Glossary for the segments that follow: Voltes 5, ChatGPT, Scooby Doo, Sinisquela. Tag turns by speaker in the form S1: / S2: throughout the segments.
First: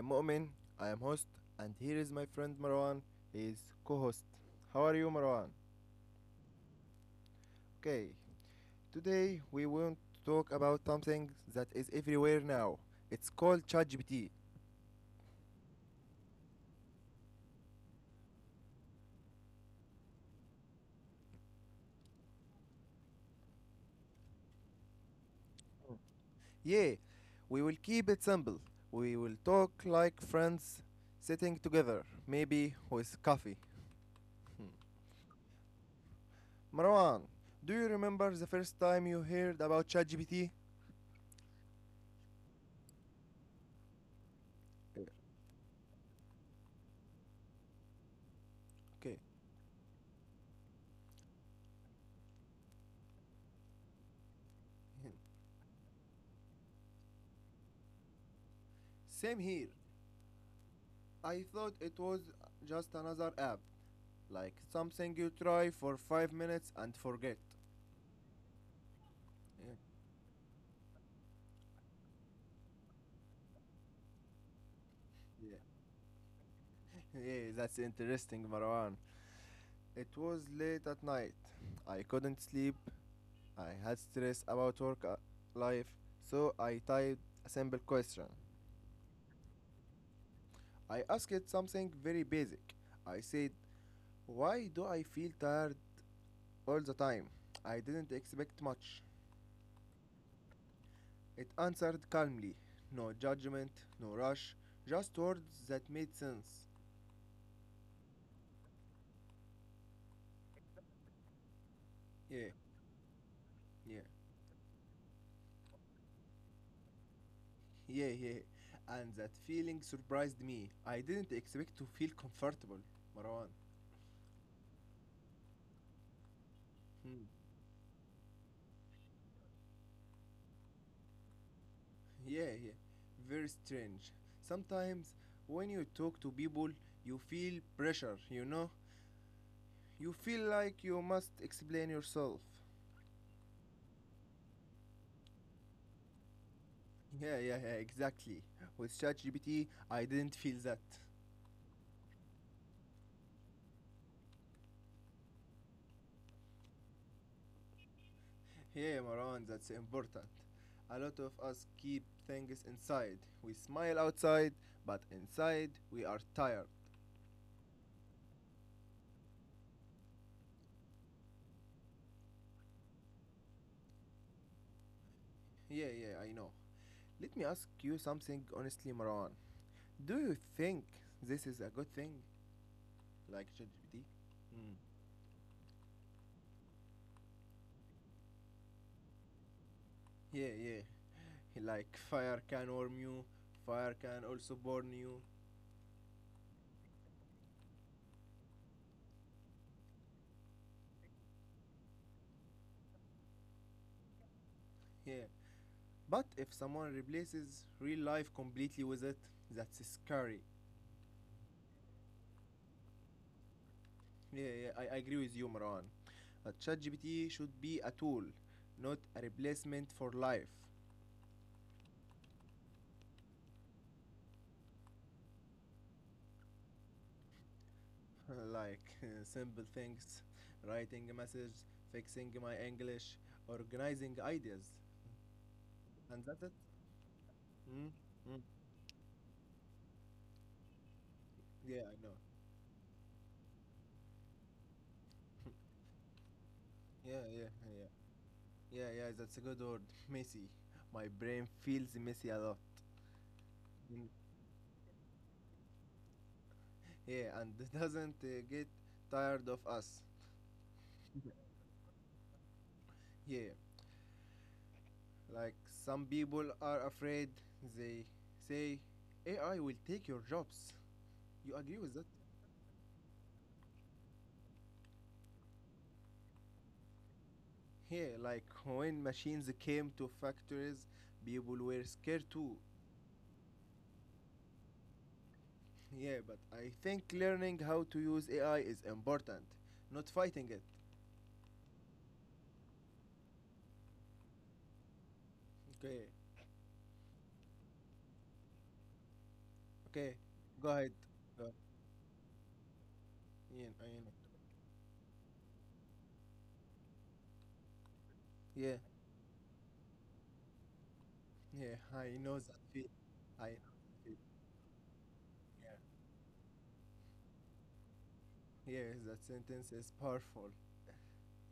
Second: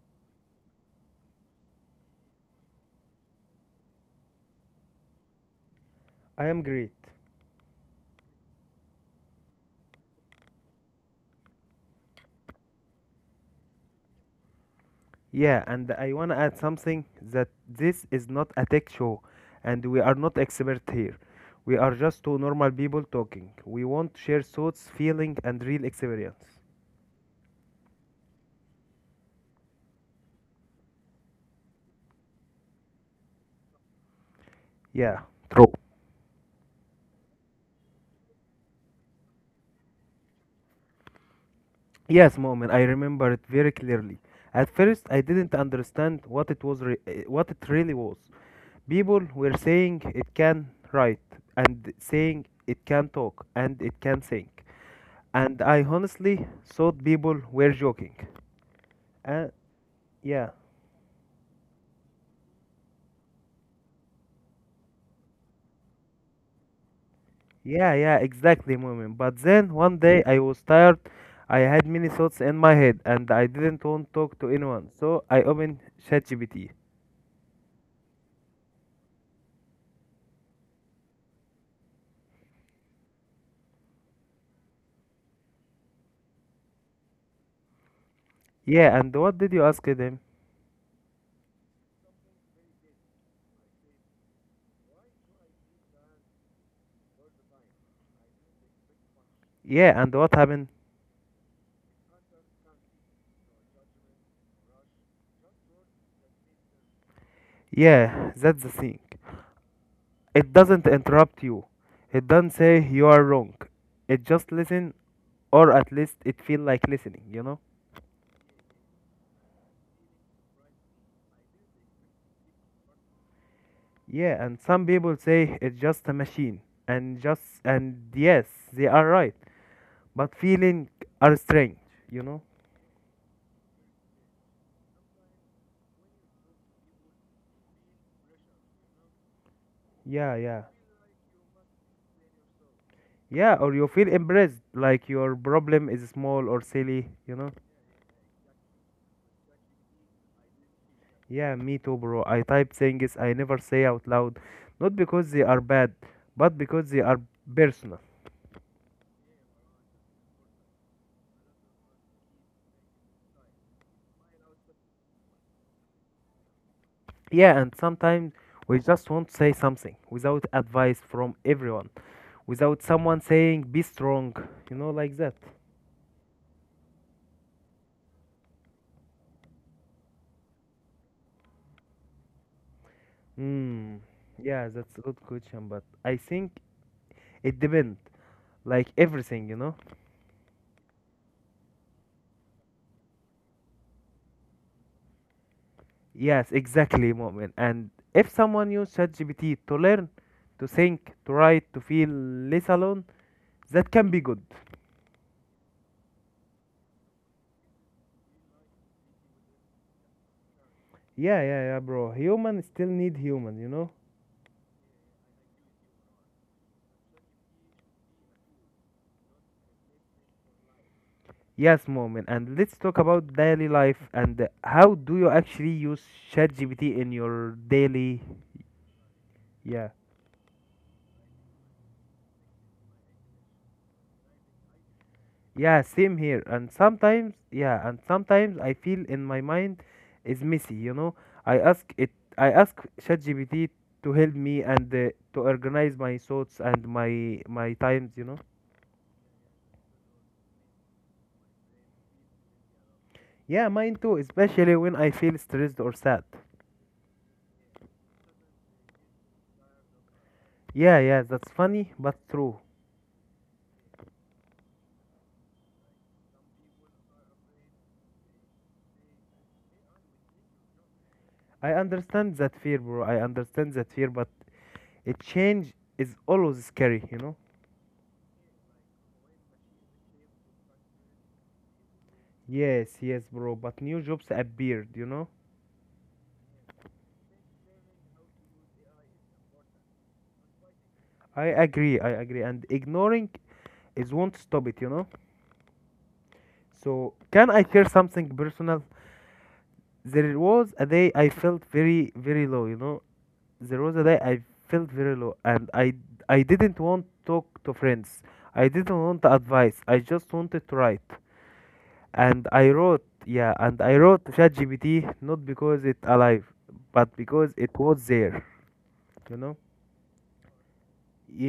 S1: am Mu'min, I am host, and here is my friend Marwan, he is co-host. How are you, Marwan?
S2: I am great.
S1: Okay, today we want to talk about something that is everywhere now. It's called ChatGPT.
S2: Yeah, and I want to add something that this is not a tech show and we are not expert here. We are just two normal people talking. We want to share thoughts, feeling and real experience.
S1: Yeah, we will keep it simple. We will talk like friends sitting together, maybe with coffee.
S2: Yeah. True.
S1: Marwan, do you remember the first time you heard about ChatGPT?
S2: Yes, moment. I remember it very clearly. At first, I didn't understand what it was, what it really was.
S1: Okay.
S2: People were saying it can write, and saying it can talk, and it can think. And I honestly thought people were joking.
S1: Same here.
S2: Uh, Yeah,
S1: I thought it was just another app, like something you try for 5 minutes and forget.
S2: yeah, exactly, moment. But
S1: Yeah,
S2: then one day I was tired. I had many thoughts in my head and I didn't want to talk to anyone. So I
S1: yeah,
S2: opened ChatGPT.
S1: yeah, that's interesting, Marwan. It was late at night. I couldn't sleep. I had stress about work, life, so I typed a simple question.
S2: Yeah, and what did you ask them?
S1: I asked it something very basic. I said, "Why do I feel tired all the time?" I didn't expect much.
S2: Yeah, and what happened?
S1: It answered calmly. No judgment, no rush, just words that made sense.
S2: Yeah, that's the thing. It doesn't interrupt you. It doesn't
S1: Yeah,
S2: say you are wrong.
S1: yeah,
S2: It just listen, or at least it feel like listening,
S1: yeah, yeah. And that feeling surprised me. I didn't expect to feel comfortable, Marwan.
S2: Yeah, and some people say it's just a machine
S1: Hmm.
S2: and yes, they are right. But feeling are strange, you know
S1: Yeah, yeah. Very strange. Sometimes when you talk to people, you feel pressure, you know? You
S2: yeah
S1: feel
S2: yeah
S1: like you must explain yourself.
S2: yeah, or you feel impressed like your problem is small or silly,
S1: Yeah, yeah, yeah, exactly. With ChatGPT, I didn't feel that.
S2: yeah, me too, bro. I type things I never say out loud, not because they are bad, but because they are personal.
S1: Hey Maran, that's important. A lot of us keep things inside. We smile outside, but inside we are tired.
S2: Yeah, and sometimes we just want to say something without advice from everyone, without someone saying be strong, like that.
S1: Yeah, yeah, I know. Let me ask you something honestly, Maran. Do you think this is a good thing? Like
S2: Hmm.
S1: ChatGPT?
S2: Yeah,
S1: Mm.
S2: that's a good question, but I think it depends. Like everything,
S1: Yeah, yeah. Like fire can warm you, fire can also burn you.
S2: Yes, exactly, Mu'min. And if someone use ChatGPT to learn, to think, to write, to feel less alone, that can be good.
S1: Yeah. But if someone replaces real life completely with it, that's scary.
S2: Yeah, bro. Human still need human,
S1: Yeah, yeah, I agree with you, Maran. But ChatGPT should be a tool, not a replacement for life.
S2: Yes, Mu'min. And let's talk about daily life and how do you actually use ChatGPT in your daily...
S1: Like simple
S2: Yeah.
S1: things, writing a message, fixing my English, organizing ideas.
S2: Yeah, same
S1: And that's
S2: here.
S1: it.
S2: And sometimes,
S1: Mm? Mm.
S2: I feel in my mind is messy, I
S1: Yeah,
S2: ask
S1: I know.
S2: it, I ask ChatGPT to help me and to organize my thoughts and
S1: Yeah,
S2: my
S1: yeah,
S2: my
S1: yeah.
S2: times,
S1: Yeah, yeah, that's a good word. Messy. My brain feels messy a lot.
S2: Yeah, mine
S1: Mm.
S2: too, especially when I feel stressed or sad.
S1: Yeah, and doesn't get tired of us.
S2: Yeah, yeah, that's funny but true.
S1: Yeah, like some people are afraid, they say AI will take your jobs. You
S2: I
S1: agree with that?
S2: understand that fear, bro. I understand that fear, but a change is always scary,
S1: Yeah, like when machines came to factories, people were scared too.
S2: Yes, yes, bro. But new jobs appeared,
S1: Yeah, but I think learning how to use AI is important, not fighting it.
S2: I agree, I agree. And ignoring it won't stop it,
S1: Okay,
S2: So can I share something personal?
S1: okay,
S2: There
S1: go
S2: was a
S1: ahead.
S2: day I
S1: Go ahead.
S2: felt very very low,
S1: Yeah,
S2: There
S1: I
S2: was a
S1: know.
S2: day I felt very low, and I didn't want to talk to friends. I
S1: Yeah,
S2: didn't want advice. I just wanted to write,
S1: yeah, I know
S2: and
S1: that feel. I know
S2: I
S1: that feel.
S2: wrote ChatGPT not
S1: Yeah,
S2: because it's alive, but because it was there,
S1: yeah, that
S2: you know.
S1: sentence is powerful.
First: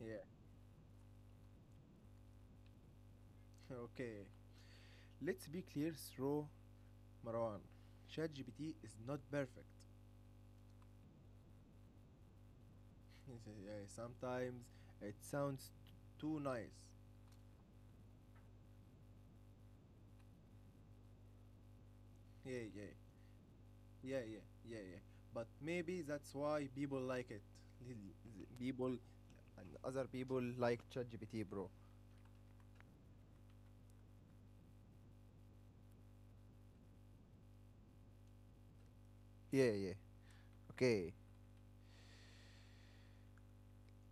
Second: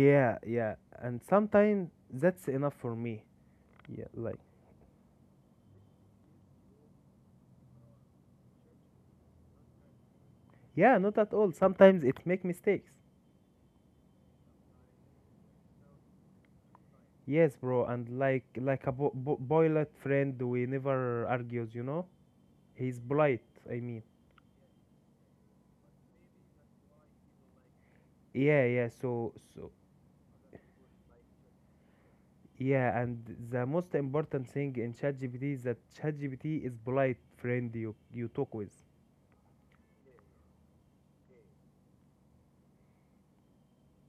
S1: Yeah,
S2: yeah, and sometimes that's enough for me. Yeah,
S1: okay.
S2: like
S1: Let's be clear, through Marwan, ChatGPT is not perfect.
S2: yeah, not at all. Sometimes it make mistakes.
S1: Yeah, yeah. Sometimes it sounds too nice.
S2: Yes, bro, and like a boiler friend, we never argues,
S1: Yeah, yeah,
S2: He's polite. I mean,
S1: yeah, yeah, yeah, yeah. But maybe that's why people like it. Li-
S2: yeah, yeah.
S1: People
S2: So,
S1: and
S2: so
S1: other people like ChatGPT, bro.
S2: yeah, and the most important thing in ChatGPT is that ChatGPT is polite friend you talk with,
S1: Yeah, yeah. Okay.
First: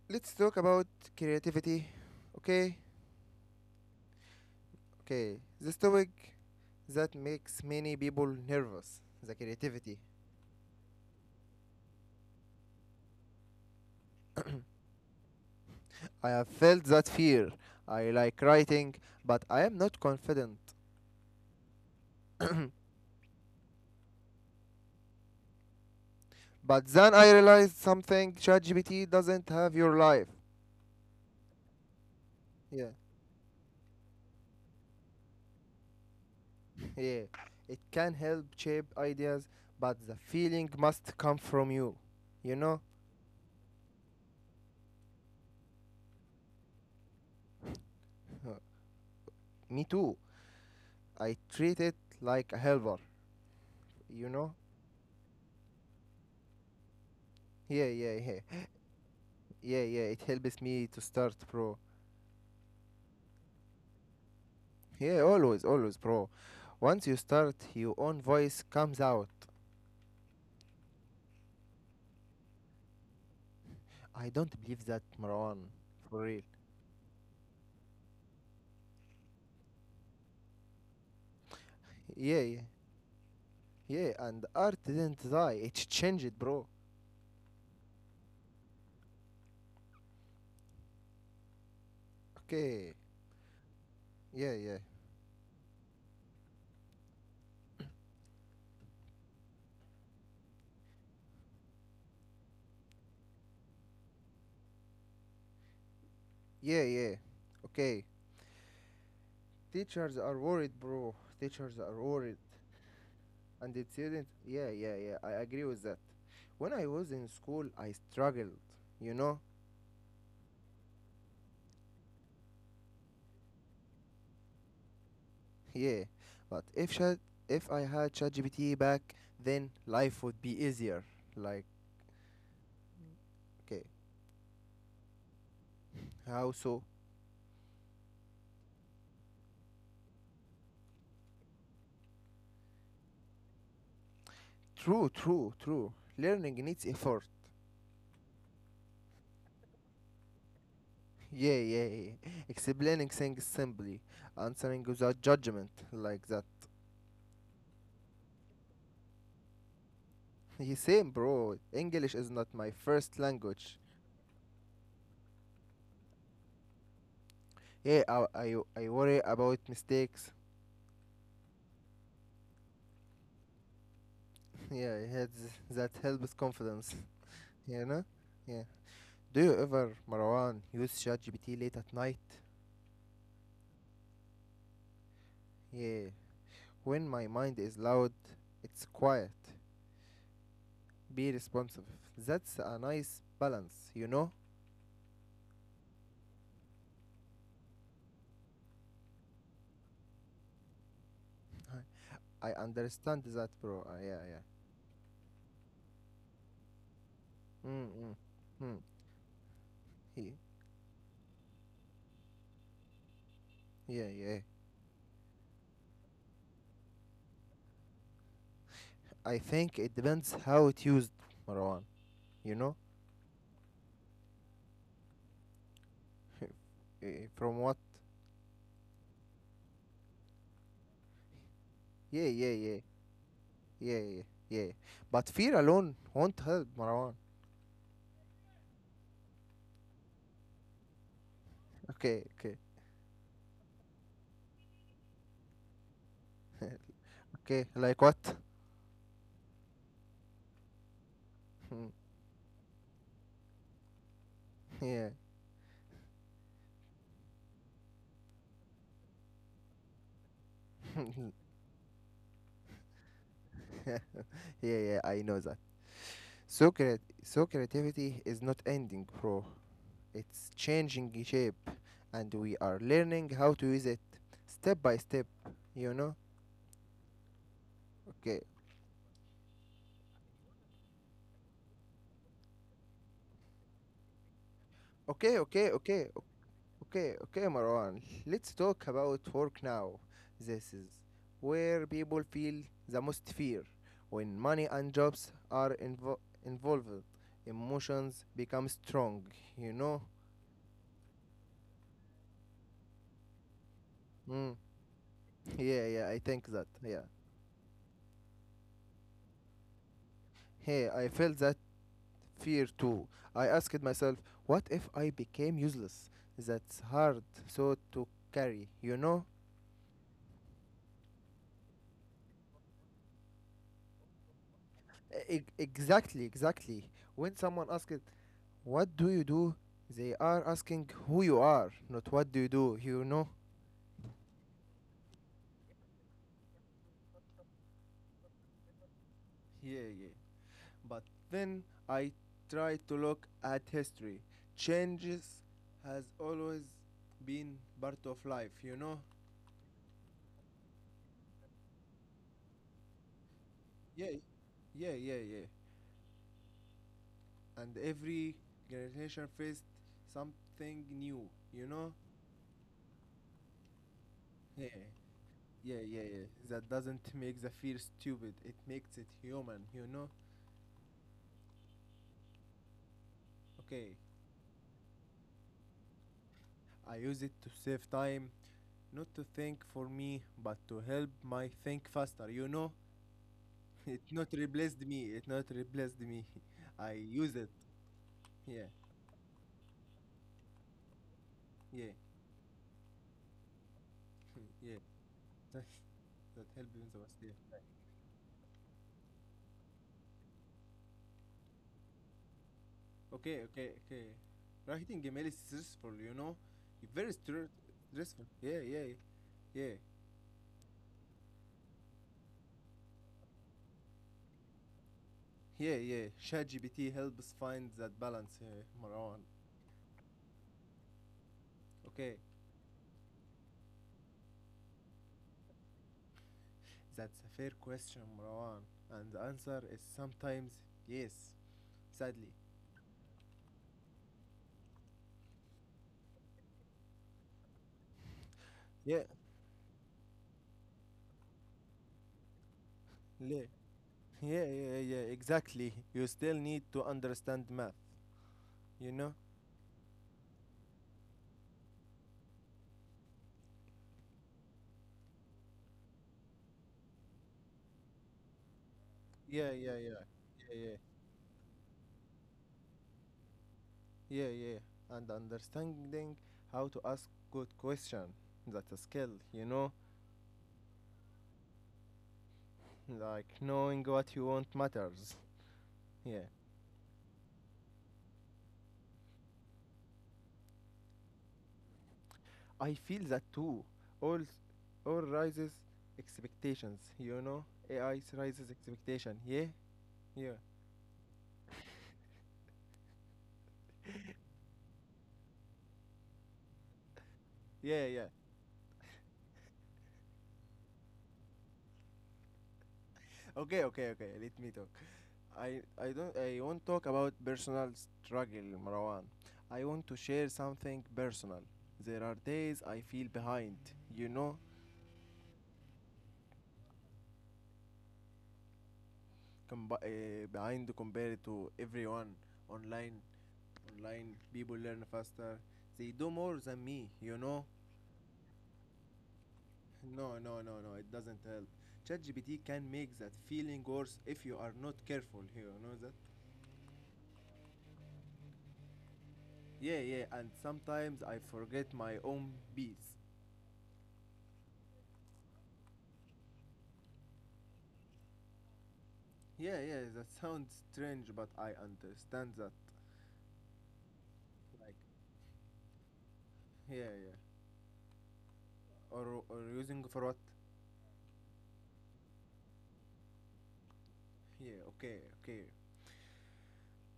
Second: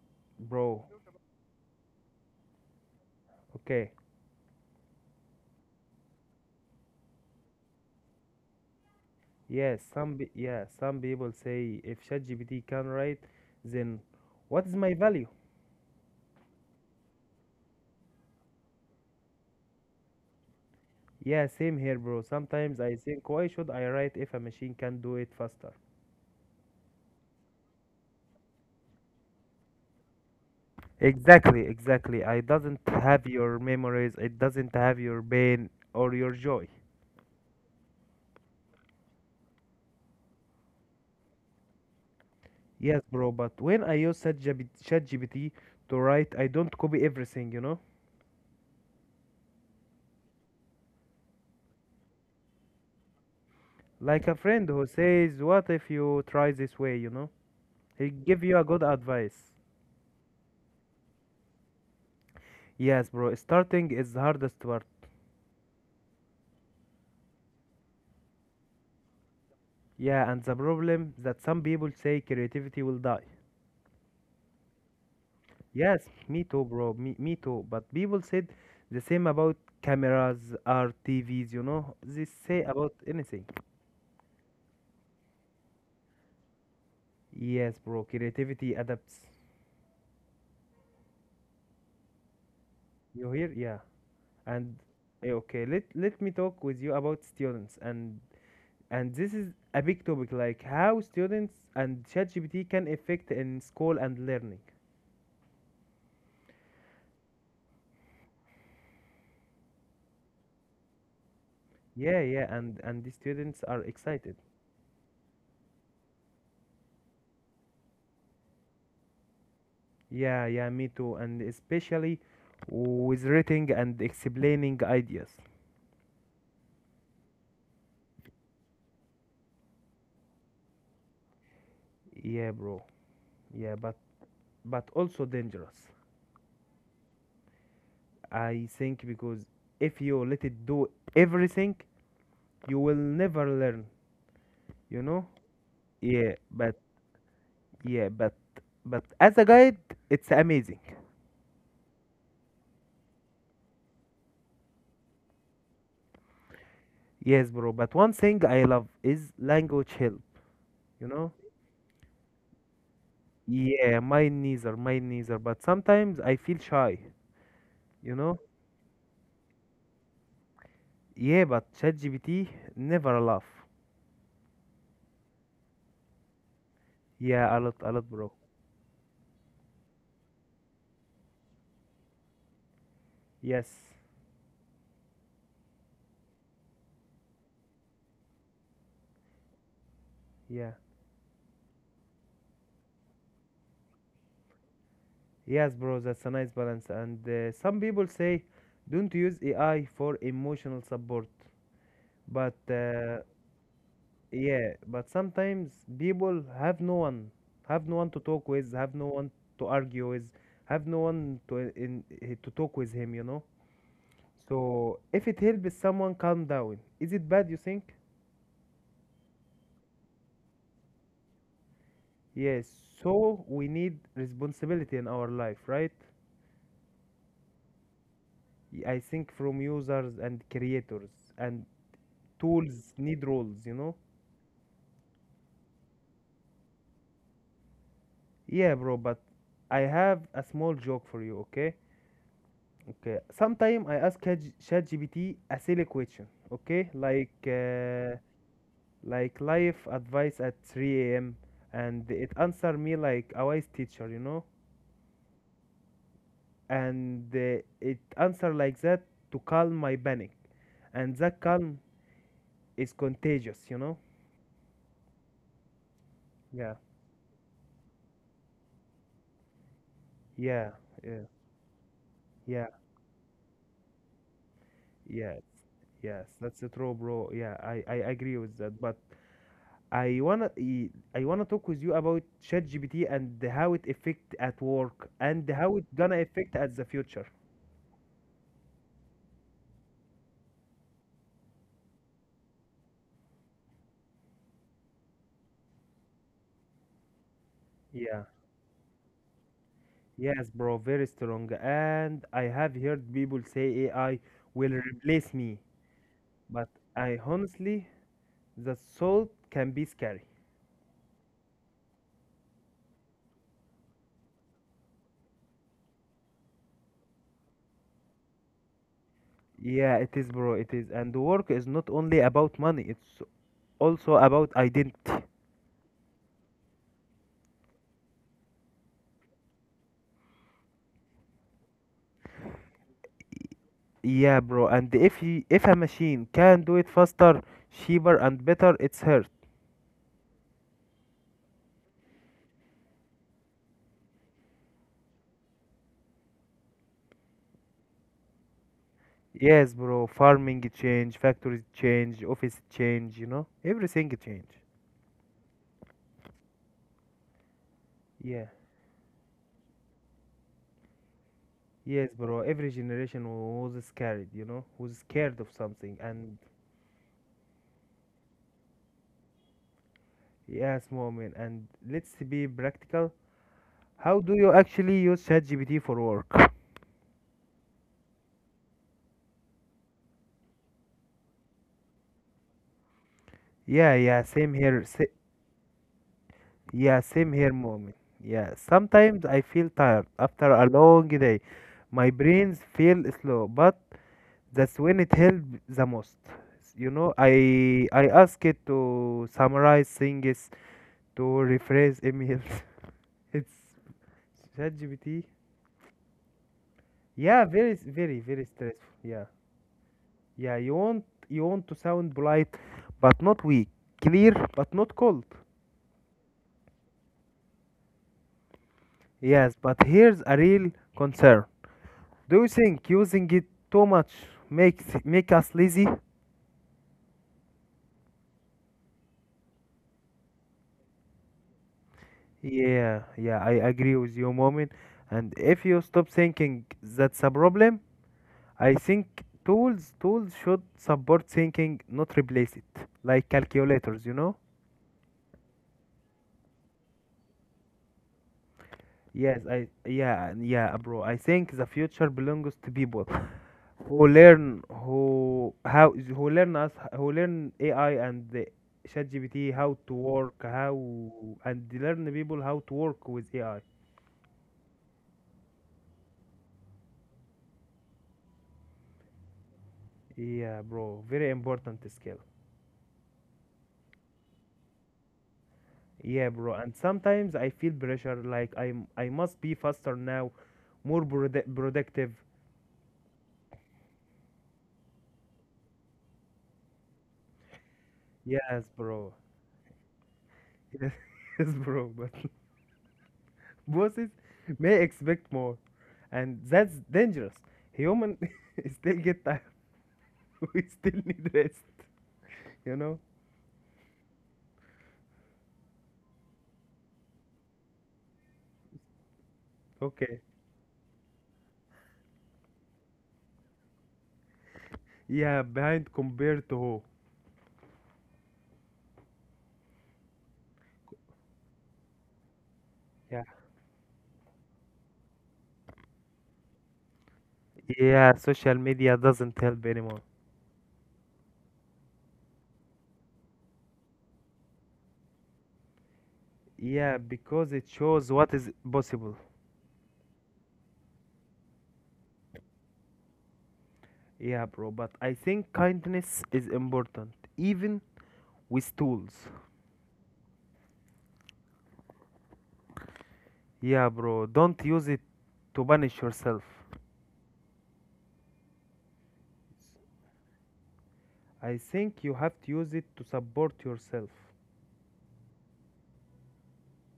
S1: Let's talk
S2: bro.
S1: about creativity. Okay?
S2: Okay.
S1: Okay. This topic that makes many people nervous. The creativity.
S2: Yeah, some people say if ChatGPT can write, then what is my value?
S1: I have felt that fear. I like writing, but I am not confident.
S2: Yeah, same here, bro. Sometimes I think why should I write if a machine can do it faster?
S1: But then I realized something, ChatGPT doesn't have your life.
S2: Exactly, exactly. I doesn't
S1: Yeah,
S2: have your memories, it doesn't have your pain or your joy.
S1: yeah. It can help shape ideas, but the feeling must come from you. You know?
S2: Yes, bro, but when I use ChatGPT to write, I don't copy everything,
S1: Uh, Me too. I treat it like a helper, you
S2: Like a
S1: know?
S2: friend who says, what if you try this way,
S1: Yeah,
S2: He
S1: yeah,
S2: give
S1: yeah.
S2: you a good advice.
S1: Yeah, yeah. It helps me to start, bro.
S2: Yes, bro, starting is the hardest part.
S1: Yeah, always, always, bro. Once you start, your own voice comes out.
S2: Yeah, and the problem that some people say creativity will die.
S1: I don't believe that, Marwan.
S2: Yes,
S1: For real.
S2: me too, bro. Me too. But people said the same about cameras or TVs, They
S1: Yeah, yeah.
S2: say about anything.
S1: Yeah, and art didn't die. It changed, bro.
S2: Yes, bro. Creativity adapts.
S1: Okay.
S2: You hear? Yeah.
S1: Yeah, yeah.
S2: And okay, let me talk with you about students and this is a big topic like how students and ChatGPT can affect in school and learning.
S1: Yeah, yeah. Okay. Teachers are worried, bro. Teachers are
S2: Yeah,
S1: worried.
S2: yeah, and the students
S1: And
S2: are
S1: it didn't.
S2: excited.
S1: Yeah, yeah, yeah. I agree with that. When I was in school, I struggled, you know?
S2: Yeah, yeah, me too. And especially with reading and explaining ideas.
S1: Yeah. But if I had ChatGPT back, then life would be easier. Like,
S2: Yeah, bro. Yeah,
S1: okay.
S2: but also dangerous.
S1: How so?
S2: I think because if you let it do everything, you will never learn, you
S1: True,
S2: know?
S1: true, true.
S2: Yeah,
S1: Learning
S2: but
S1: needs effort.
S2: yeah, but as a guide, it's amazing.
S1: Yeah, yeah, yeah, yeah. Explaining things simply, answering without judgment, like that.
S2: Yes, bro, but one thing I love is language help,
S1: He
S2: you
S1: same,
S2: know?
S1: bro. English is not my first language.
S2: Yeah, mine neither, but sometimes I feel shy,
S1: Yeah,
S2: you
S1: I,
S2: know?
S1: I, I worry about mistakes.
S2: Yeah, but ChatGPT never laugh.
S1: Yeah, yeah, that helps confidence.
S2: Yeah,
S1: You
S2: a
S1: know?
S2: lot, bro.
S1: Yeah. Do you ever, Marwan, use ChatGPT late at night?
S2: Yes.
S1: Yeah. When my mind is loud, it's quiet.
S2: Yeah.
S1: Be responsive. That's a nice balance, you know?
S2: Yes, bro, that's a nice balance. And some people say don't use AI for emotional support.
S1: I I
S2: But
S1: understand that, bro. Yeah, yeah.
S2: yeah, but sometimes people
S1: Mm,
S2: have no one
S1: mm,
S2: to talk with,
S1: mm.
S2: have no one to argue with,
S1: Ye-
S2: have no one to to talk with him,
S1: Yeah, yeah.
S2: So if it helps someone calm down, is it bad, you think?
S1: I think it depends how it used, Marwan. You
S2: Yes.
S1: know,
S2: So we need responsibility in our life, right?
S1: From what?
S2: I think from users and creators and
S1: Yeah, yeah, yeah,
S2: tools need rules,
S1: yeah, yeah, yeah. But fear alone won't help, Marwan.
S2: Yeah, bro, but I have a small joke for you, okay?
S1: Okay, okay,
S2: Okay. Sometime I ask ChatGPT a silly question, okay?
S1: okay. Like what?
S2: Like life advice at 3 a.m.
S1: Mm.
S2: and it answer me like a wise teacher,
S1: Yeah,
S2: And it answer like that to calm my panic. And that calm is contagious,
S1: yeah, yeah. I know that.
S2: Yeah.
S1: So creativity is not ending, bro. It's
S2: Yeah.
S1: changing
S2: Yeah.
S1: shape, and we
S2: Yeah.
S1: are learning how to use it step by step.
S2: Yeah.
S1: You know.
S2: Yes, that's the true, bro. Yeah, I agree
S1: Okay.
S2: with that. But I wanna talk with you about ChatGPT and how it affect at work
S1: Okay,
S2: and
S1: okay,
S2: how it
S1: okay,
S2: gonna affect at the
S1: okay,
S2: future.
S1: okay, Marwan. Let's talk about work now. This is where people feel the most fear. When money and jobs are involved,
S2: Yeah.
S1: emotions become strong, you know?
S2: Yes, bro, very strong. And I have heard people say AI
S1: Mm.
S2: will replace me,
S1: Yeah, yeah, I think
S2: but
S1: that, yeah.
S2: I honestly, the thought can be scary.
S1: Hey, I felt that fear too. I asked myself, what if I became useless? That's hard so to carry, you know?
S2: Yeah, it is, bro, it is. And work is not only about money, it's also about identity.
S1: Exactly, exactly. When someone asks, "What do you do?" They are asking who you are, not what do, you know?
S2: Yeah, bro, and if a machine can do it faster, cheaper, and better, it's hers.
S1: Yeah, yeah. But then I try to look at history. Changes has always been part of life, you know?
S2: Yes, bro. Farming change, factories change, office change,
S1: Yeah,
S2: Everything change.
S1: yeah, yeah, yeah. And every
S2: Yeah.
S1: generation faced something new, you know?
S2: Yes, bro. Every generation was scared,
S1: Yeah,
S2: Was scared of
S1: yeah,
S2: something.
S1: yeah, yeah.
S2: And
S1: That doesn't make the fear stupid, it makes it human, you know?
S2: yes, moment. And let's be practical.
S1: Okay,
S2: How do you actually use ChatGPT for work?
S1: I use it to save time, not to think for me, but to help my think faster. You know,
S2: Yeah,
S1: it
S2: yeah,
S1: not
S2: same
S1: replaced
S2: here.
S1: me. It not replaced me. I use it.
S2: Moment. Yeah,
S1: Yeah,
S2: sometimes I feel tired after a long day.
S1: yeah,
S2: My brains feel slow, but that's
S1: yeah.
S2: when it helped
S1: That,
S2: the most.
S1: that helped me the most.
S2: I
S1: Yeah.
S2: I ask it to summarize things, to rephrase emails.
S1: Okay,
S2: it's
S1: okay, okay. Writing
S2: ChatGPT.
S1: email is stressful. You know, very
S2: Yeah, very
S1: stressful.
S2: very
S1: Yeah, yeah,
S2: stressful. Yeah,
S1: yeah,
S2: yeah. You want to sound polite, but not weak. Clear, but not cold.
S1: yeah, yeah. ChatGPT helps find that balance, Marwan.
S2: Yes, but here's a real concern.
S1: Okay,
S2: Do you think using it too much make us lazy?
S1: that's a fair question, Marwan. And the answer is sometimes yes. Sadly.
S2: Yeah, yeah, I agree with you, Moment. And if you stop thinking that's a problem, I
S1: Yeah.
S2: think tools should support thinking, not replace it. Like
S1: Yeah.
S2: calculators,
S1: Yeah, yeah, yeah, exactly. You still need to understand math, you know?
S2: Yes, I yeah, yeah, bro. I think the future belongs to people who learn who how who learn us who learn AI and the ChatGPT
S1: Yeah,
S2: how
S1: yeah,
S2: to
S1: yeah.
S2: work
S1: Yeah,
S2: how
S1: yeah.
S2: and learn people how to work with AI.
S1: Yeah, yeah. And understanding how to ask good question. That's a skill, you know?
S2: Yeah, bro, very important skill.
S1: Like knowing what you want matters.
S2: Yeah,
S1: Yeah.
S2: bro. And sometimes I feel pressure, like I must be faster now, productive.
S1: I feel that too. All all rises expectations, you know? AI raises
S2: Yes, bro.
S1: expectation. Yeah? Yeah.
S2: Yes, bro. But bosses may expect more, and that's dangerous.
S1: Yeah, yeah.
S2: Human still get tired. We still need rest. You know?
S1: Okay, okay, okay. Let me talk. I won't talk about personal struggle, Marwan. I want to
S2: Okay.
S1: share something personal. There are days I feel behind, you know,
S2: Yeah, behind compared to who?
S1: combi behind compared to everyone online.
S2: Yeah.
S1: Online people learn faster. They do more than me, you know.
S2: Yeah, social media doesn't help anymore.
S1: No, no, no, no. It doesn't help. ChatGPT can make that feeling worse if you are not careful. You know that?
S2: Yeah, because it shows what is possible.
S1: Yeah, yeah. And sometimes I forget my own peace.
S2: Yeah, bro, but I think kindness is important, even with tools.
S1: Yeah, yeah, that sounds strange, but I understand that.
S2: Yeah, bro, don't
S1: Like,
S2: use it to punish yourself.
S1: yeah, yeah. Or using for what?
S2: I think you have to use it to support yourself.
S1: Yeah, okay, okay.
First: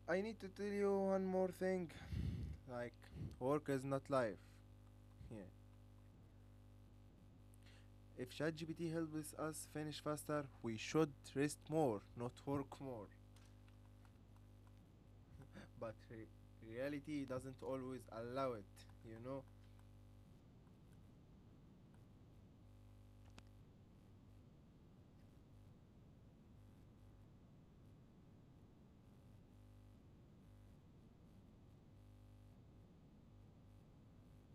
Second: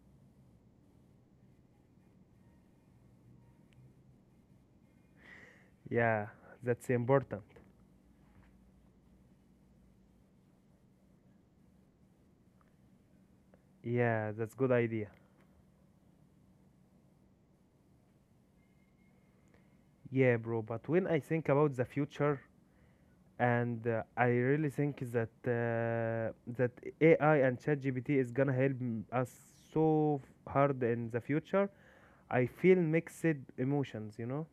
S1: I need to tell you one more thing. Like, work is not life. Yeah.
S2: Yeah, that's important.
S1: If ChatGPT helps us finish faster, we should rest more, not work more.
S2: Yeah, that's good idea.
S1: But reality doesn't always allow it, you know?
S2: Yeah, bro, but when I think about the future and I really think that AI and ChatGPT is gonna help us so hard in the future, I feel mixed emotions,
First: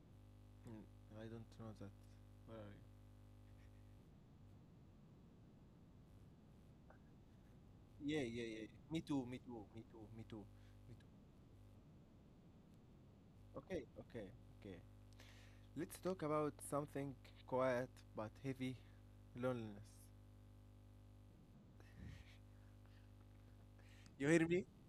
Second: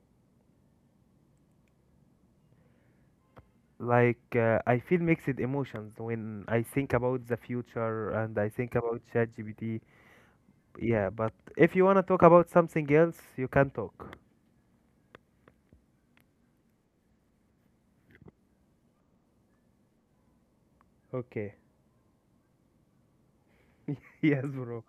S1: Mm, I don't know that. Where are
S2: Like I feel mixed emotions when I think about the future
S1: you? Yeah,
S2: and
S1: yeah,
S2: I
S1: yeah.
S2: think
S1: Me
S2: about
S1: too, me too,
S2: ChatGPT.
S1: me too, me too, me too.
S2: Yeah, but if you wanna talk about something else, you can
S1: Okay,
S2: talk.
S1: okay, okay. Let's talk about something quiet but heavy, loneliness.
S2: Okay.
S1: You
S2: Yes,
S1: hear me?
S2: bro.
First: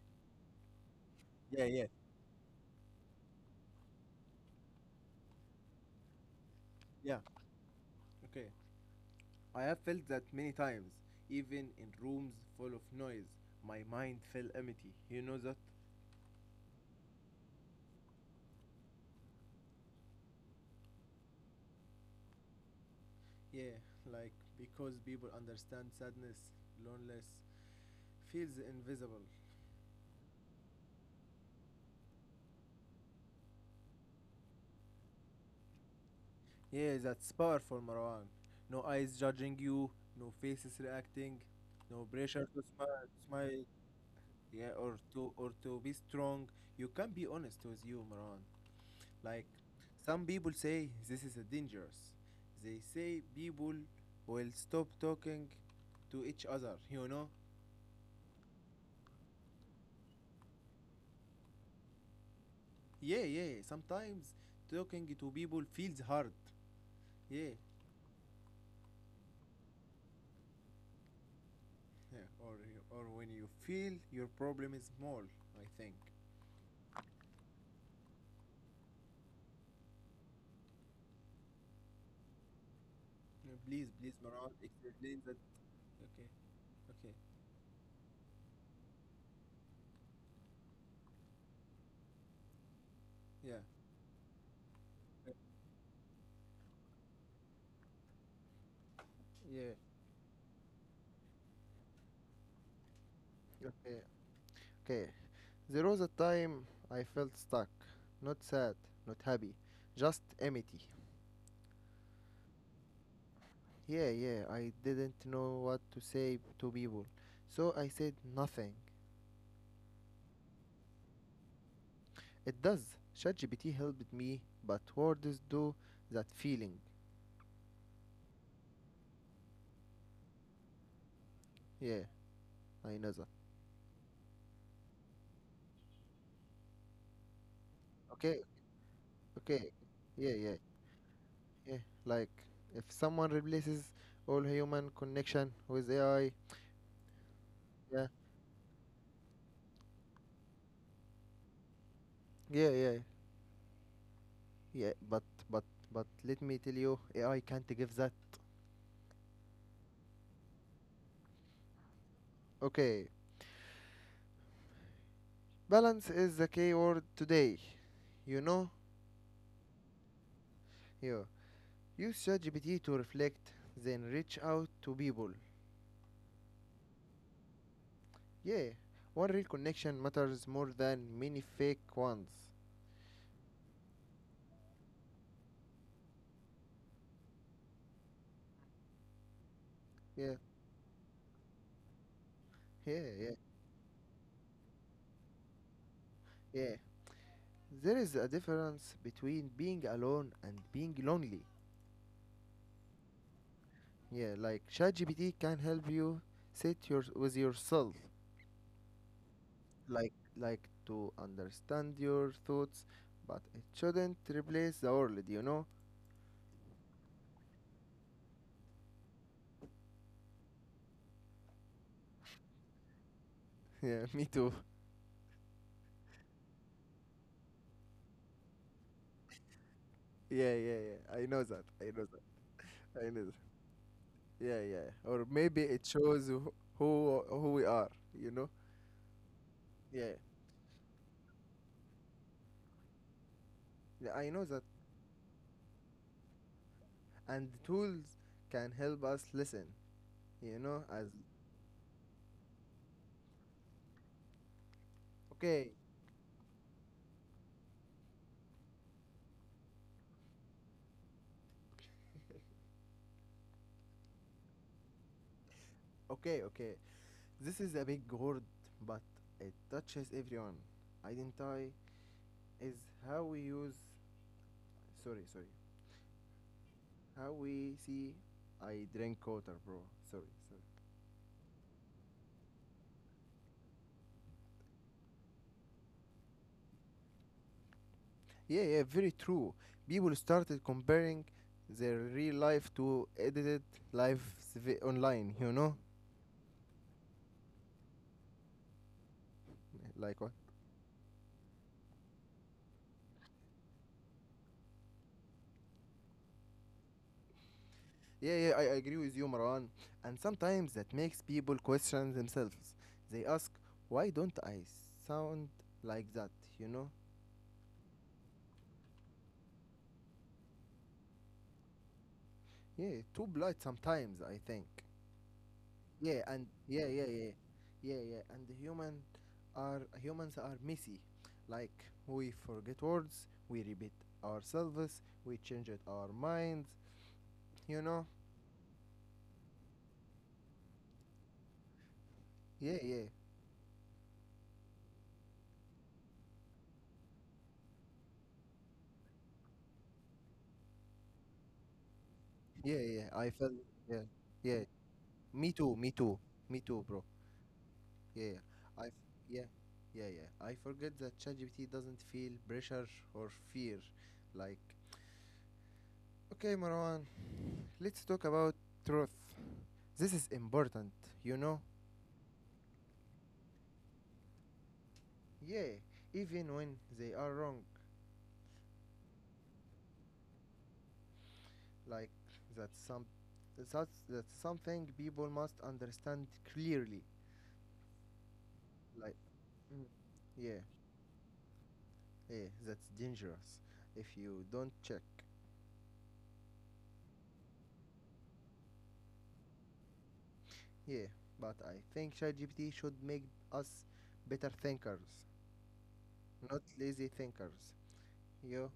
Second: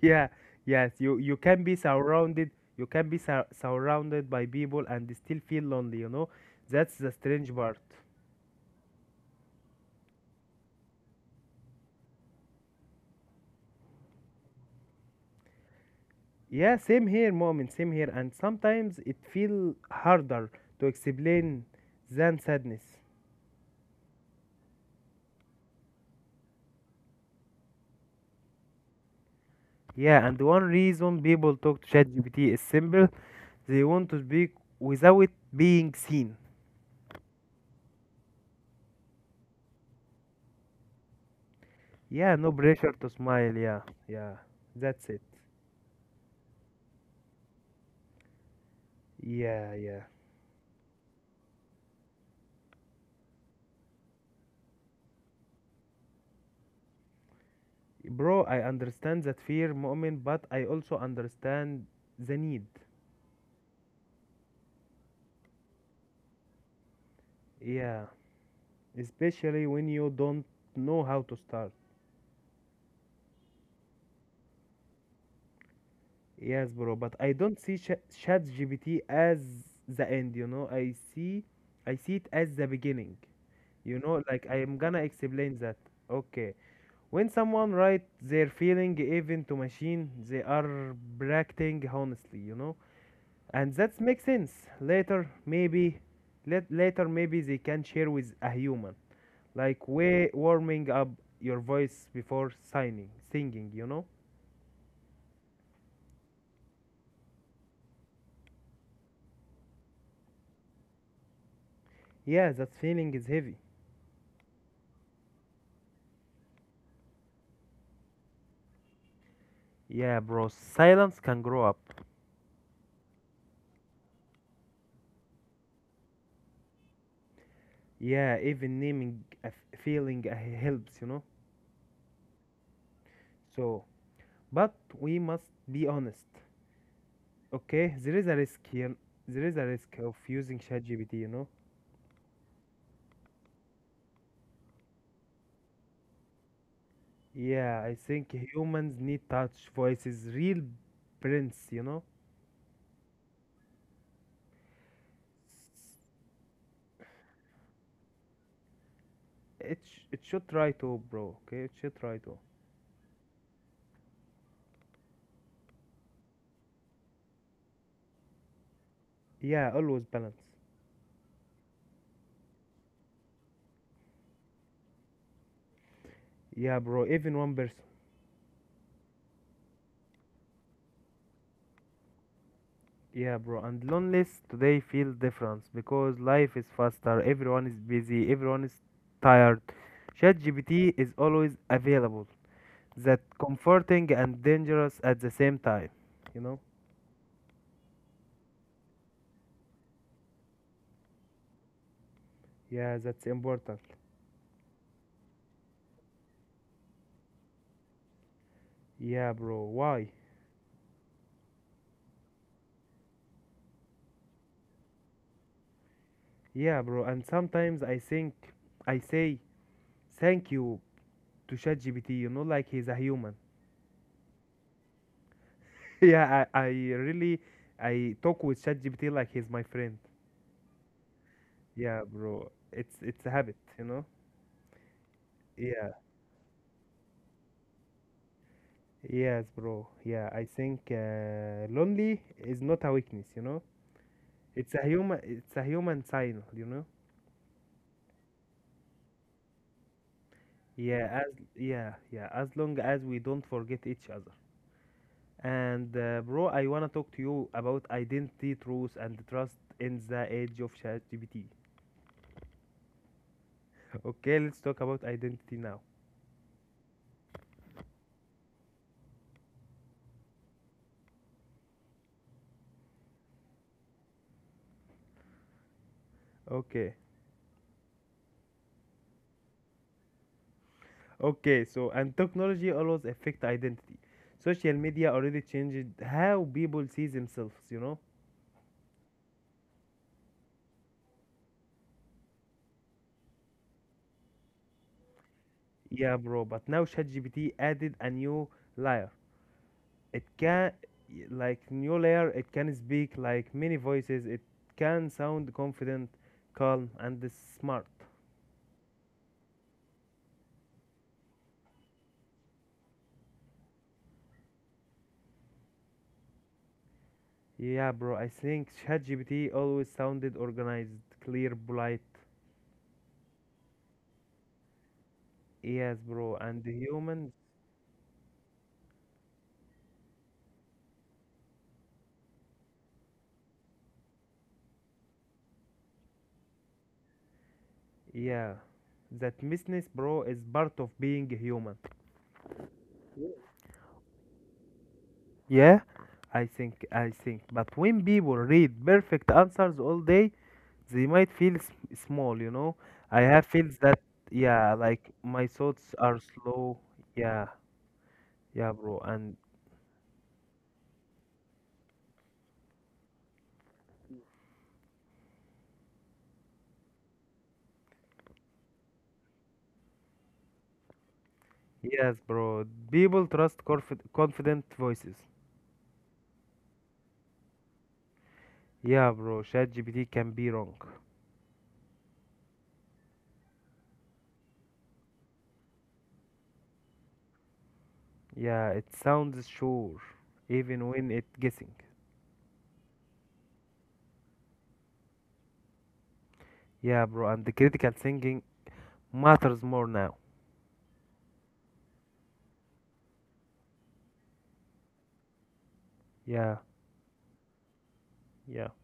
S2: Yeah. Yes, you can
S1: Yeah,
S2: be
S1: yeah,
S2: surrounded, you can be surrounded by people and still feel lonely, That's the
S1: yeah.
S2: strange part.
S1: Okay. I have felt that many times, even in rooms full of noise. My mind felt empty. You know that?
S2: Yeah, same here, moment, same here. And sometimes it feel harder to explain than sadness.
S1: Yeah, like because people understand sadness, loneliness feels invisible.
S2: Yeah, and one reason people talk to ChatGPT is simple. They want to speak without being seen.
S1: Yeah, that's powerful, Marwan. No eyes judging you, no faces reacting, no
S2: Yeah,
S1: pressure
S2: no
S1: to
S2: pressure
S1: smile,
S2: to smile.
S1: smile
S2: Yeah, yeah,
S1: yeah, or
S2: that's it.
S1: to be strong. You can be honest with you, Maran. Like,
S2: Yeah, yeah.
S1: some people say this is a dangerous, they say people will stop talking to each other, you know.
S2: Bro, I understand that fear, moment, but I also understand the need.
S1: Yeah, yeah, sometimes talking to people feels hard. Yeah.
S2: Yeah, especially when you don't know how to start.
S1: Yeah, or when you feel your problem is small, I think.
S2: Yes, bro, but I don't see ChatGPT as the end, I see it as the beginning.
S1: Yeah, please,
S2: You
S1: please,
S2: know, like
S1: Maran,
S2: I am gonna
S1: explain that.
S2: explain that.
S1: Okay,
S2: Okay.
S1: okay.
S2: When someone writes their feeling even to machine, they are bracting honestly,
S1: Yeah,
S2: And that makes sense. Later, maybe, later maybe they can share with a human.
S1: yeah.
S2: Like way warming up your voice before singing, you know?
S1: Okay, okay. There was a time I felt stuck. Not sad, not happy, just empty.
S2: Yeah, that feeling is heavy.
S1: Yeah, yeah, I didn't know what to say to people, so I said nothing.
S2: Yeah, bro, silence can grow up.
S1: It does. ChatGPT helped me, but words do that feeling.
S2: Yeah, even naming a feeling helps, you know?
S1: Yeah, I know that.
S2: So, but we must be honest. Okay, there is a
S1: Okay,
S2: risk here. There is a
S1: okay.
S2: risk of
S1: Yeah,
S2: using
S1: yeah,
S2: ChatGPT, you know?
S1: yeah. Like, if someone replaces all human connection with AI,
S2: Yeah, I
S1: yeah,
S2: think humans need touch, voices, real prints, you know?
S1: yeah, yeah, yeah. But, but let me tell you, AI can't give that.
S2: It should try to, bro, okay? It should try to.
S1: Okay, balance is the key word today. You know,
S2: Yeah, always balance.
S1: you use ChatGPT to reflect, then reach out to people.
S2: Yeah, bro, even one person.
S1: Yeah, one real connection matters more than many fake ones.
S2: Yeah, bro, and loneliness today feels different because life is faster, everyone is busy, everyone is tired.
S1: Yeah,
S2: ChatGPT is always available.
S1: yeah,
S2: That
S1: yeah,
S2: comforting and dangerous at the same time, you know?
S1: yeah. There is a difference between being alone and being lonely.
S2: Yeah, that's important.
S1: Yeah, like ChatGPT can help you sit with yourself,
S2: Yeah, bro. Why?
S1: like to understand your thoughts, but it shouldn't replace the world. You know.
S2: Yeah, bro. And sometimes I think I say thank you to ChatGPT, you know, like he's a human.
S1: Yeah, me too.
S2: Yeah, I really I talk with ChatGPT like he's my friend.
S1: Yeah, yeah, yeah. I know that. I
S2: Yeah,
S1: know
S2: bro.
S1: that.
S2: It's
S1: I
S2: it's a
S1: know that.
S2: habit, you know.
S1: Yeah, yeah. Or maybe it
S2: Yeah.
S1: shows who we are, you know?
S2: Yes, bro.
S1: Yeah.
S2: Yeah, I think lonely is not a weakness, you know.
S1: Yeah. I know that.
S2: It's a human sign, you know.
S1: And the tools can help us listen, you know, as
S2: As long as we don't forget each other.
S1: okay,
S2: And bro, I wanna talk to you about identity, truth, and trust in the age of ChatGPT. Okay, let's talk about identity now.
S1: okay, okay. This is a big word, but it touches everyone. Identity is how we use, sorry, sorry.
S2: Okay,
S1: How we see I drink water, bro. Sorry, sorry.
S2: okay. So, and technology always affect identity. Social media already changed how people see themselves. You know?
S1: Yeah, yeah, very true. People started comparing their real life to edited lives online, you know?
S2: Yeah, bro. But now ChatGPT added a new layer. It
S1: Like what?
S2: can, like, new layer. It can speak like many voices. It can sound confident, calm, and smart.
S1: Yeah, yeah, I agree with you, Marwan. And sometimes that makes people question themselves. They ask, why don't I sound like that, you know?
S2: Yeah, bro, I think ChatGPT always sounded organized, clear, polite.
S1: Yeah, too polite sometimes, I think.
S2: Yes,
S1: Yeah,
S2: bro,
S1: and
S2: and the
S1: yeah, yeah,
S2: humans,
S1: yeah, yeah, yeah, yeah, and the humans are messy. Like we forget words, we repeat ourselves, we change it our minds. You know?
S2: yeah. That messiness, bro, is part of being human.
S1: Yeah, yeah,
S2: Yeah, I think. But when people read perfect answers all day, they might feel s small, you know?
S1: yeah, yeah.
S2: I
S1: I
S2: have
S1: felt
S2: feels that,
S1: yeah, yeah.
S2: yeah, like my
S1: Me too,
S2: thoughts
S1: me
S2: are
S1: too, me
S2: slow.
S1: too, bro.
S2: Yeah,
S1: Yeah, yeah.
S2: yeah, bro, and
S1: Yeah, yeah, yeah. I forget that ChatGPT doesn't feel pressure or fear. Like, okay, Marwan, let's talk about truth. This is important, you know?
S2: Yes, bro, people trust confident voices.
S1: Yeah, even when they are wrong,
S2: Yeah, bro, ChatGPT can be wrong.
S1: like that's some that's that's something people must understand clearly.
S2: Yeah, it
S1: Like,
S2: sounds
S1: mm,
S2: sure,
S1: yeah,
S2: even when it guessing.
S1: yeah, that's dangerous if you don't check.
S2: Yeah, bro, and the critical thinking matters more now.
S1: Yeah, but I think ChatGPT should make us better thinkers,
S2: Yeah,
S1: not lazy thinkers.
S2: yeah,
S1: You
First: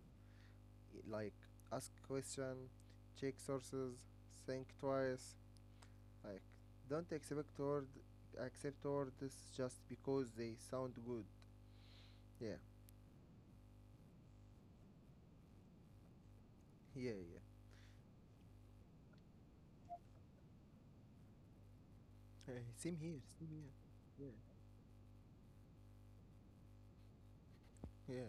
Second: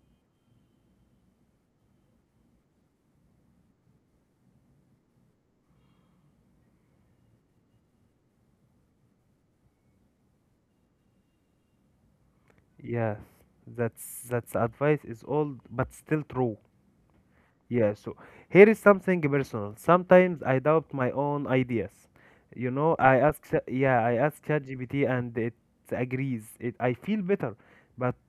S1: like ask question, check sources, think twice. Like, don't accept or accept words just because they sound good. Yeah,
S2: yes. That's advice is old but still true.
S1: yeah, yeah.
S2: Yeah, so here is something personal. Sometimes I doubt my own ideas.
S1: Hey,
S2: You know,
S1: same here, same here.
S2: yeah, I
S1: Yeah,
S2: ask ChatGPT and it agrees. It, I feel better, but
S1: yeah,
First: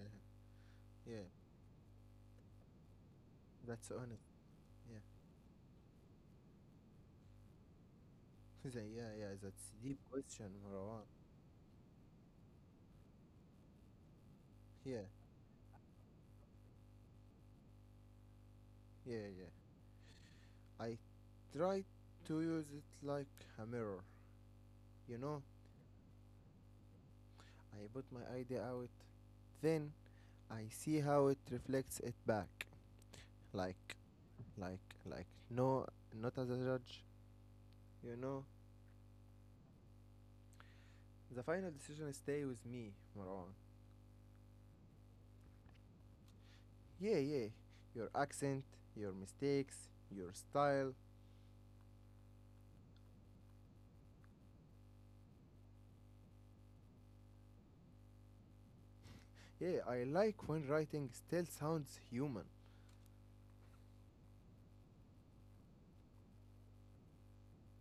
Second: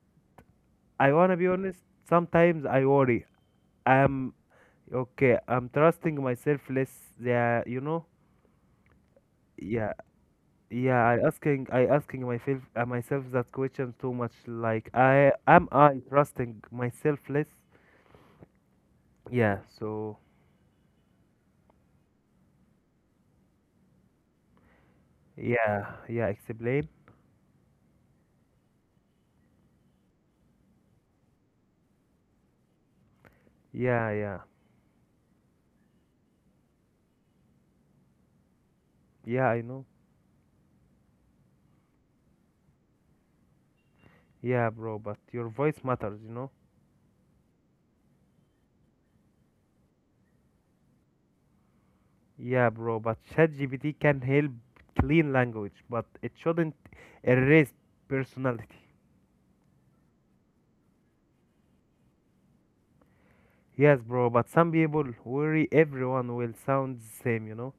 S2: I
S1: yeah.
S2: wanna be honest. Sometimes I worry.
S1: That's honest.
S2: Am
S1: Yeah,
S2: Okay, I'm trusting myself less. Yeah, you know.
S1: Yeah, yeah. That's
S2: Yeah,
S1: deep question, Marwan.
S2: yeah. I asking myself, myself that question too much. Like,
S1: Yeah,
S2: I trusting myself less?
S1: yeah, yeah.
S2: Yeah. So,
S1: I try to use it like a mirror. You know,
S2: yeah, yeah. Explain.
S1: I put my idea out, then I see how it reflects it back. Like,
S2: Yeah, yeah,
S1: like. No, not as a judge. You know,
S2: yeah. I know.
S1: the final decision stay with me, Marwan.
S2: Yeah, bro. But your voice matters, you know.
S1: Yeah, yeah. Your accent, your mistakes, your style.
S2: Yeah, bro. But ChatGPT can help clean language, but it shouldn't erase personality.
S1: Yeah, I like when writing still sounds human.
S2: Yes, bro. But some people worry everyone will sound the same, you know.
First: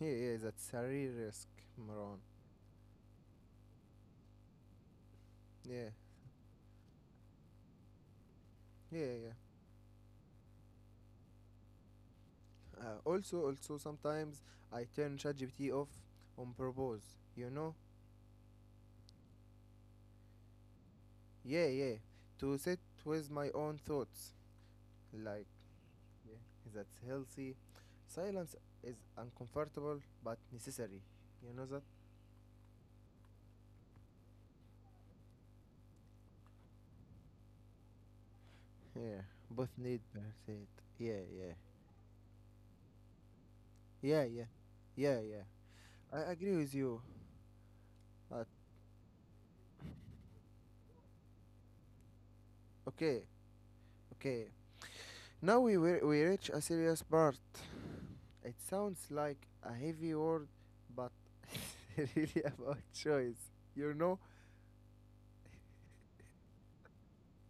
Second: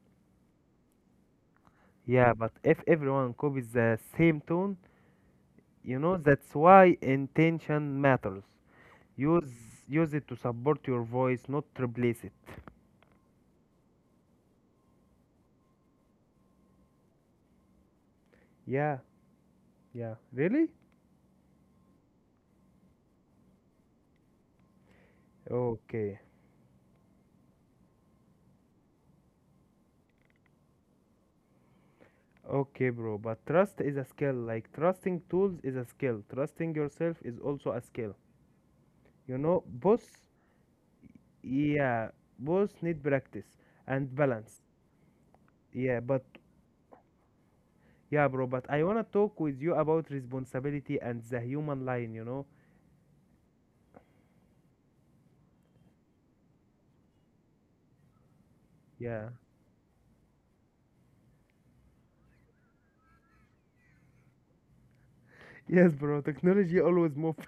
S1: Yeah, yeah, that's a real risk, Marwan.
S2: Yeah, but if everyone copies the same tone,
S1: Yeah,
S2: you know that's why intention matters.
S1: yeah, yeah.
S2: Use Use it to support your voice, not replace it.
S1: Also, also sometimes I turn ChatGPT off on purpose. You know?
S2: Yeah, yeah. Really?
S1: Yeah, yeah. To sit with my own thoughts, like
S2: Okay.
S1: yeah, that's healthy. Silence is uncomfortable but necessary. You know that?
S2: Okay, bro. But trust is a skill. Like trusting tools is a skill. Trusting yourself is also a skill.
S1: Yeah,
S2: You know,
S1: both need
S2: both
S1: it. Yeah, yeah,
S2: yeah, both need practice and
S1: yeah, yeah,
S2: balance.
S1: yeah, yeah.
S2: Yeah, but
S1: I agree with you.
S2: yeah,
S1: But
S2: bro, but I wanna talk with you about responsibility and the human line, you know?
S1: okay, okay. We reach a serious part. It sounds
S2: Yeah.
S1: like a heavy word, but really about choice. You know?
S2: Yes, bro. Technology always move.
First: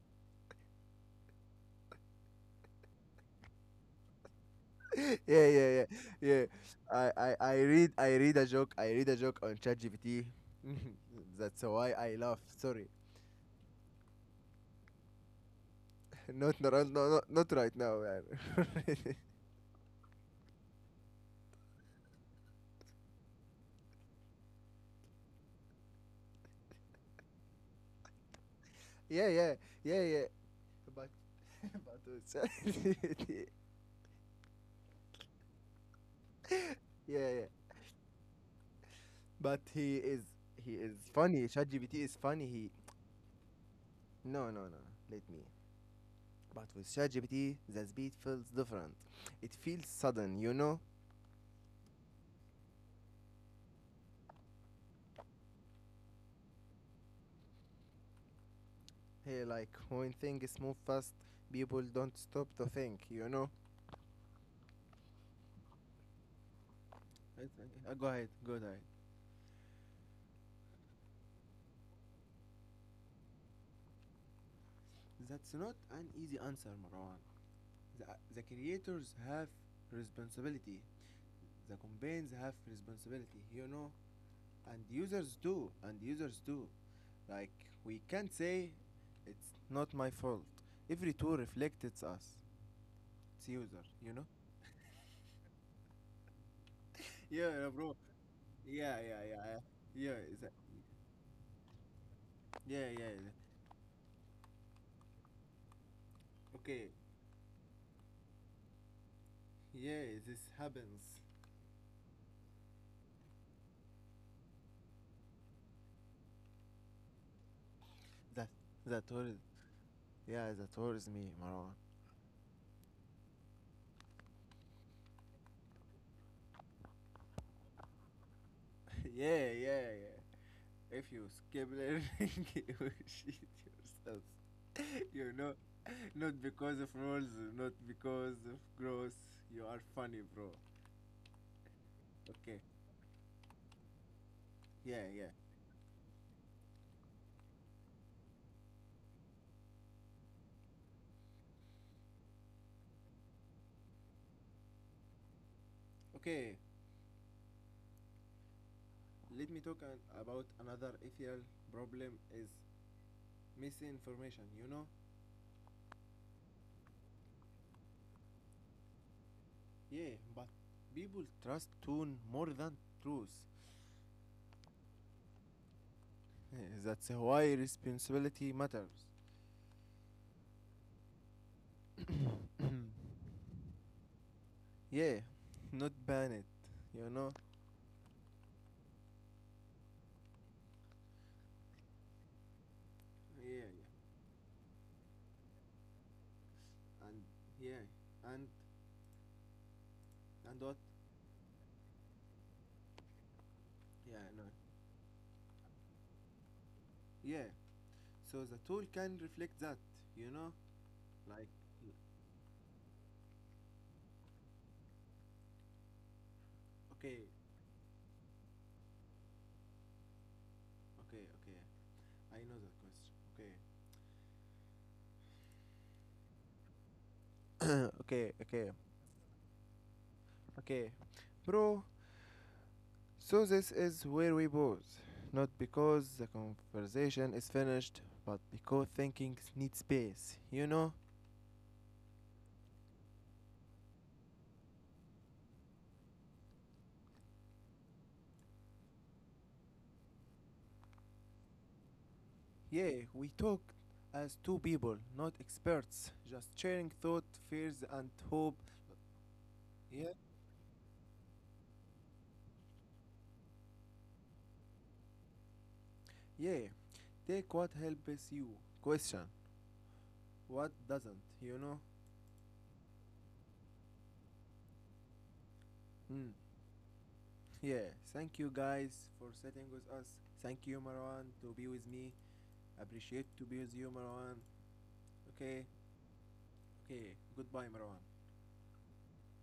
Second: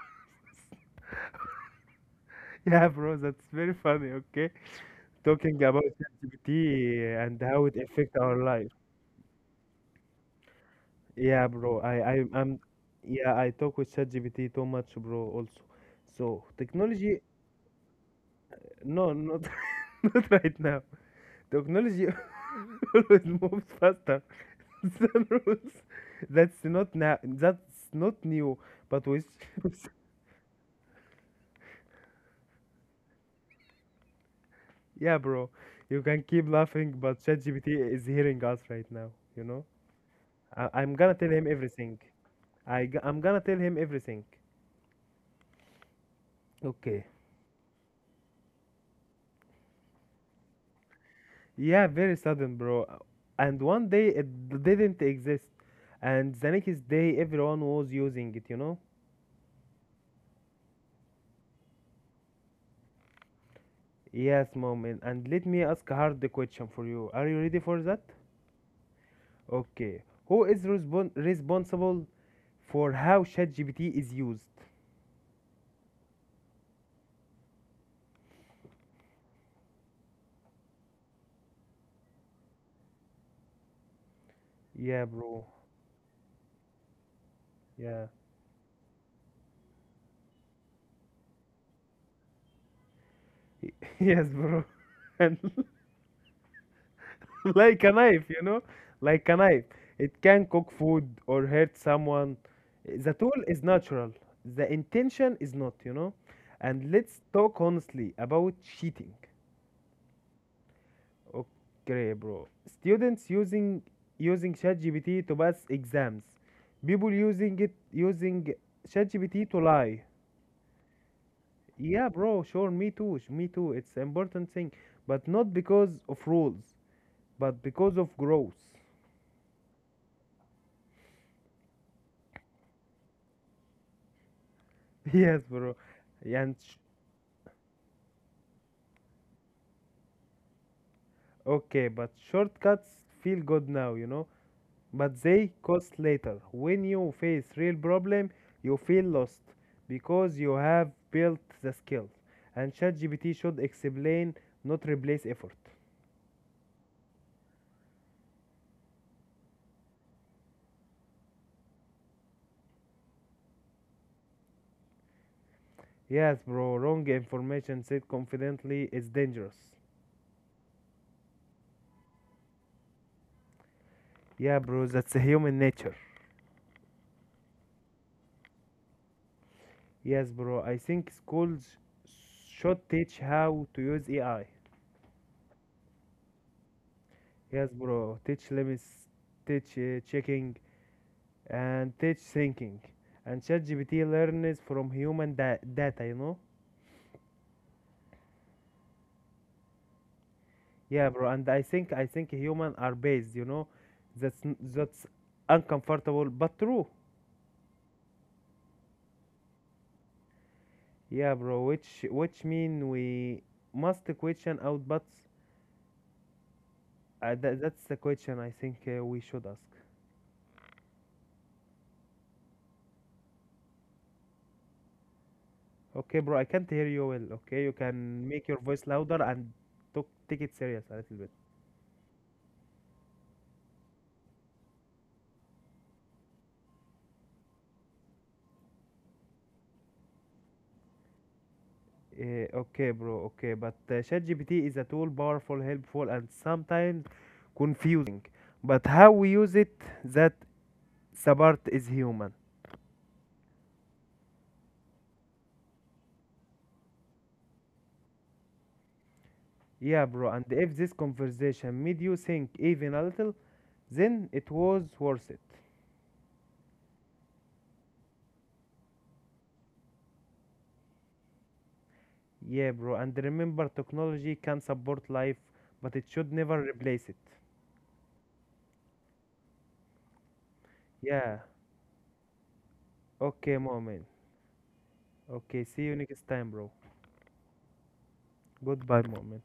S2: Yeah, bro. That's very funny. Okay,
S1: yeah,
S2: talking
S1: yeah,
S2: about
S1: yeah, yeah. I,
S2: ChatGPT
S1: I,
S2: and
S1: I
S2: how it
S1: read I
S2: affect
S1: read
S2: our
S1: a
S2: life.
S1: joke. I read a joke on ChatGPT.
S2: Yeah,
S1: That's
S2: bro.
S1: why I laugh.
S2: I'm.
S1: Sorry,
S2: Yeah, I talk with ChatGPT too much, bro. Also, so
S1: not no, no, no,
S2: technology.
S1: not right now, man.
S2: No, not not right now. Technology always moves faster than rules. That's not now. That's not new. But with,
S1: yeah, yeah, yeah, yeah. But but it's-
S2: yeah, bro. You can keep laughing, but
S1: yeah, yeah.
S2: ChatGPT is hearing us right now. You
S1: But
S2: know.
S1: he is
S2: I'm gonna tell him
S1: funny. ChatGPT
S2: everything.
S1: is funny. He
S2: I'm gonna tell him everything.
S1: no, no, no. Let me. But with
S2: Okay.
S1: ChatGPT, the speed feels different. It feels sudden, you know.
S2: Yeah, very sudden, bro. And one day it didn't exist. And the next day, everyone was using it, you know?
S1: Hey, like when things move fast, people don't stop to think, you know.
S2: Yes, mom. And Let me ask a hard question for you. Are you ready for that?
S1: Go ahead, go ahead.
S2: Okay. Who is responsible for how ChatGPT is used?
S1: That's not an easy answer, Marwan. The, the creators have responsibility. The companies have responsibility, you know, and
S2: Yeah,
S1: users
S2: bro.
S1: do and users do like we
S2: Yeah.
S1: can't say it's not my fault, every tool reflects it's user, you know.
S2: Yes, bro. And
S1: Yeah, yeah,
S2: like a
S1: bro,
S2: knife, you know,
S1: yeah, yeah,
S2: like a
S1: yeah, yeah,
S2: knife. It
S1: yeah. Is
S2: can
S1: that-
S2: cook food or hurt someone.
S1: yeah, yeah,
S2: The
S1: yeah.
S2: tool is natural, the intention is not, you know.
S1: Okay,
S2: And let's talk honestly about cheating.
S1: yeah, this happens.
S2: Okay, bro. Students using using ChatGPT to pass exams. People using it
S1: that
S2: using
S1: that worries,
S2: ChatGPT to lie.
S1: yeah, that worries me, Marwan.
S2: Yeah, bro, sure, me too. It's important thing, but not because of rules, but because of growth.
S1: yeah, yeah, yeah. If you skip learning, you will cheat yourself. You
S2: Yes,
S1: know,
S2: bro.
S1: not
S2: And
S1: because of rules, not because of growth. You are funny, bro.
S2: okay, but
S1: Okay,
S2: shortcuts feel good now, you know,
S1: yeah,
S2: but
S1: yeah.
S2: they cost later. When you face real problem, you feel lost because you have built the skills. And ChatGPT should explain, not replace effort.
S1: Okay, let me talk about another ethical problem is misinformation. You know,
S2: Yes, bro, wrong information said confidently is dangerous.
S1: yeah, but people trust tune more than truth.
S2: Yeah, bro, that's human nature.
S1: That's why responsibility matters.
S2: Yes, bro, I think schools should teach how to use AI.
S1: yeah, not ban it. You know.
S2: Yes, bro, teach limits, teach checking and teach thinking. And
S1: Yeah, yeah,
S2: ChatGPT learns from human data, you know.
S1: and yeah, and and what,
S2: Yeah, bro. And I think human are based, you know.
S1: yeah,
S2: That's
S1: no,
S2: n- that's uncomfortable but true.
S1: yeah, so the tool can reflect that, you know,
S2: Yeah,
S1: like
S2: bro. Which mean we must question outputs.
S1: okay,
S2: That's the question I think we should ask.
S1: okay, okay, I know that question okay.
S2: Okay, bro. I can't hear you well. Okay, you can
S1: Okay,
S2: make your
S1: okay,
S2: voice louder and talk, take it serious
S1: okay
S2: a little bit.
S1: bro, so this is where we pause, not because the conversation is finished, but because thinking needs space, you know.
S2: Okay, bro. Okay, but ChatGPT is a tool powerful, helpful, and sometimes confusing. But how we use it, that the part is human.
S1: Yeah, we talk as two people, not experts, just sharing thought, fears and hope.
S2: Yeah,
S1: Yeah,
S2: bro. And if this conversation made you think even a little, then it was worth it.
S1: yeah. Take what helps you. Question what doesn't, you know?
S2: Yeah, bro. And remember, technology can support life, but it should
S1: Mm.
S2: never replace it.
S1: Yeah, thank you guys for sitting with us. Thank you, Marwan,
S2: Yeah.
S1: to be with me. Appreciate to
S2: Okay,
S1: be with you,
S2: moment.
S1: Marwan.
S2: Okay.
S1: Okay,
S2: See you next time, bro.
S1: okay. Goodbye, Marwan.
S2: Goodbye, moment.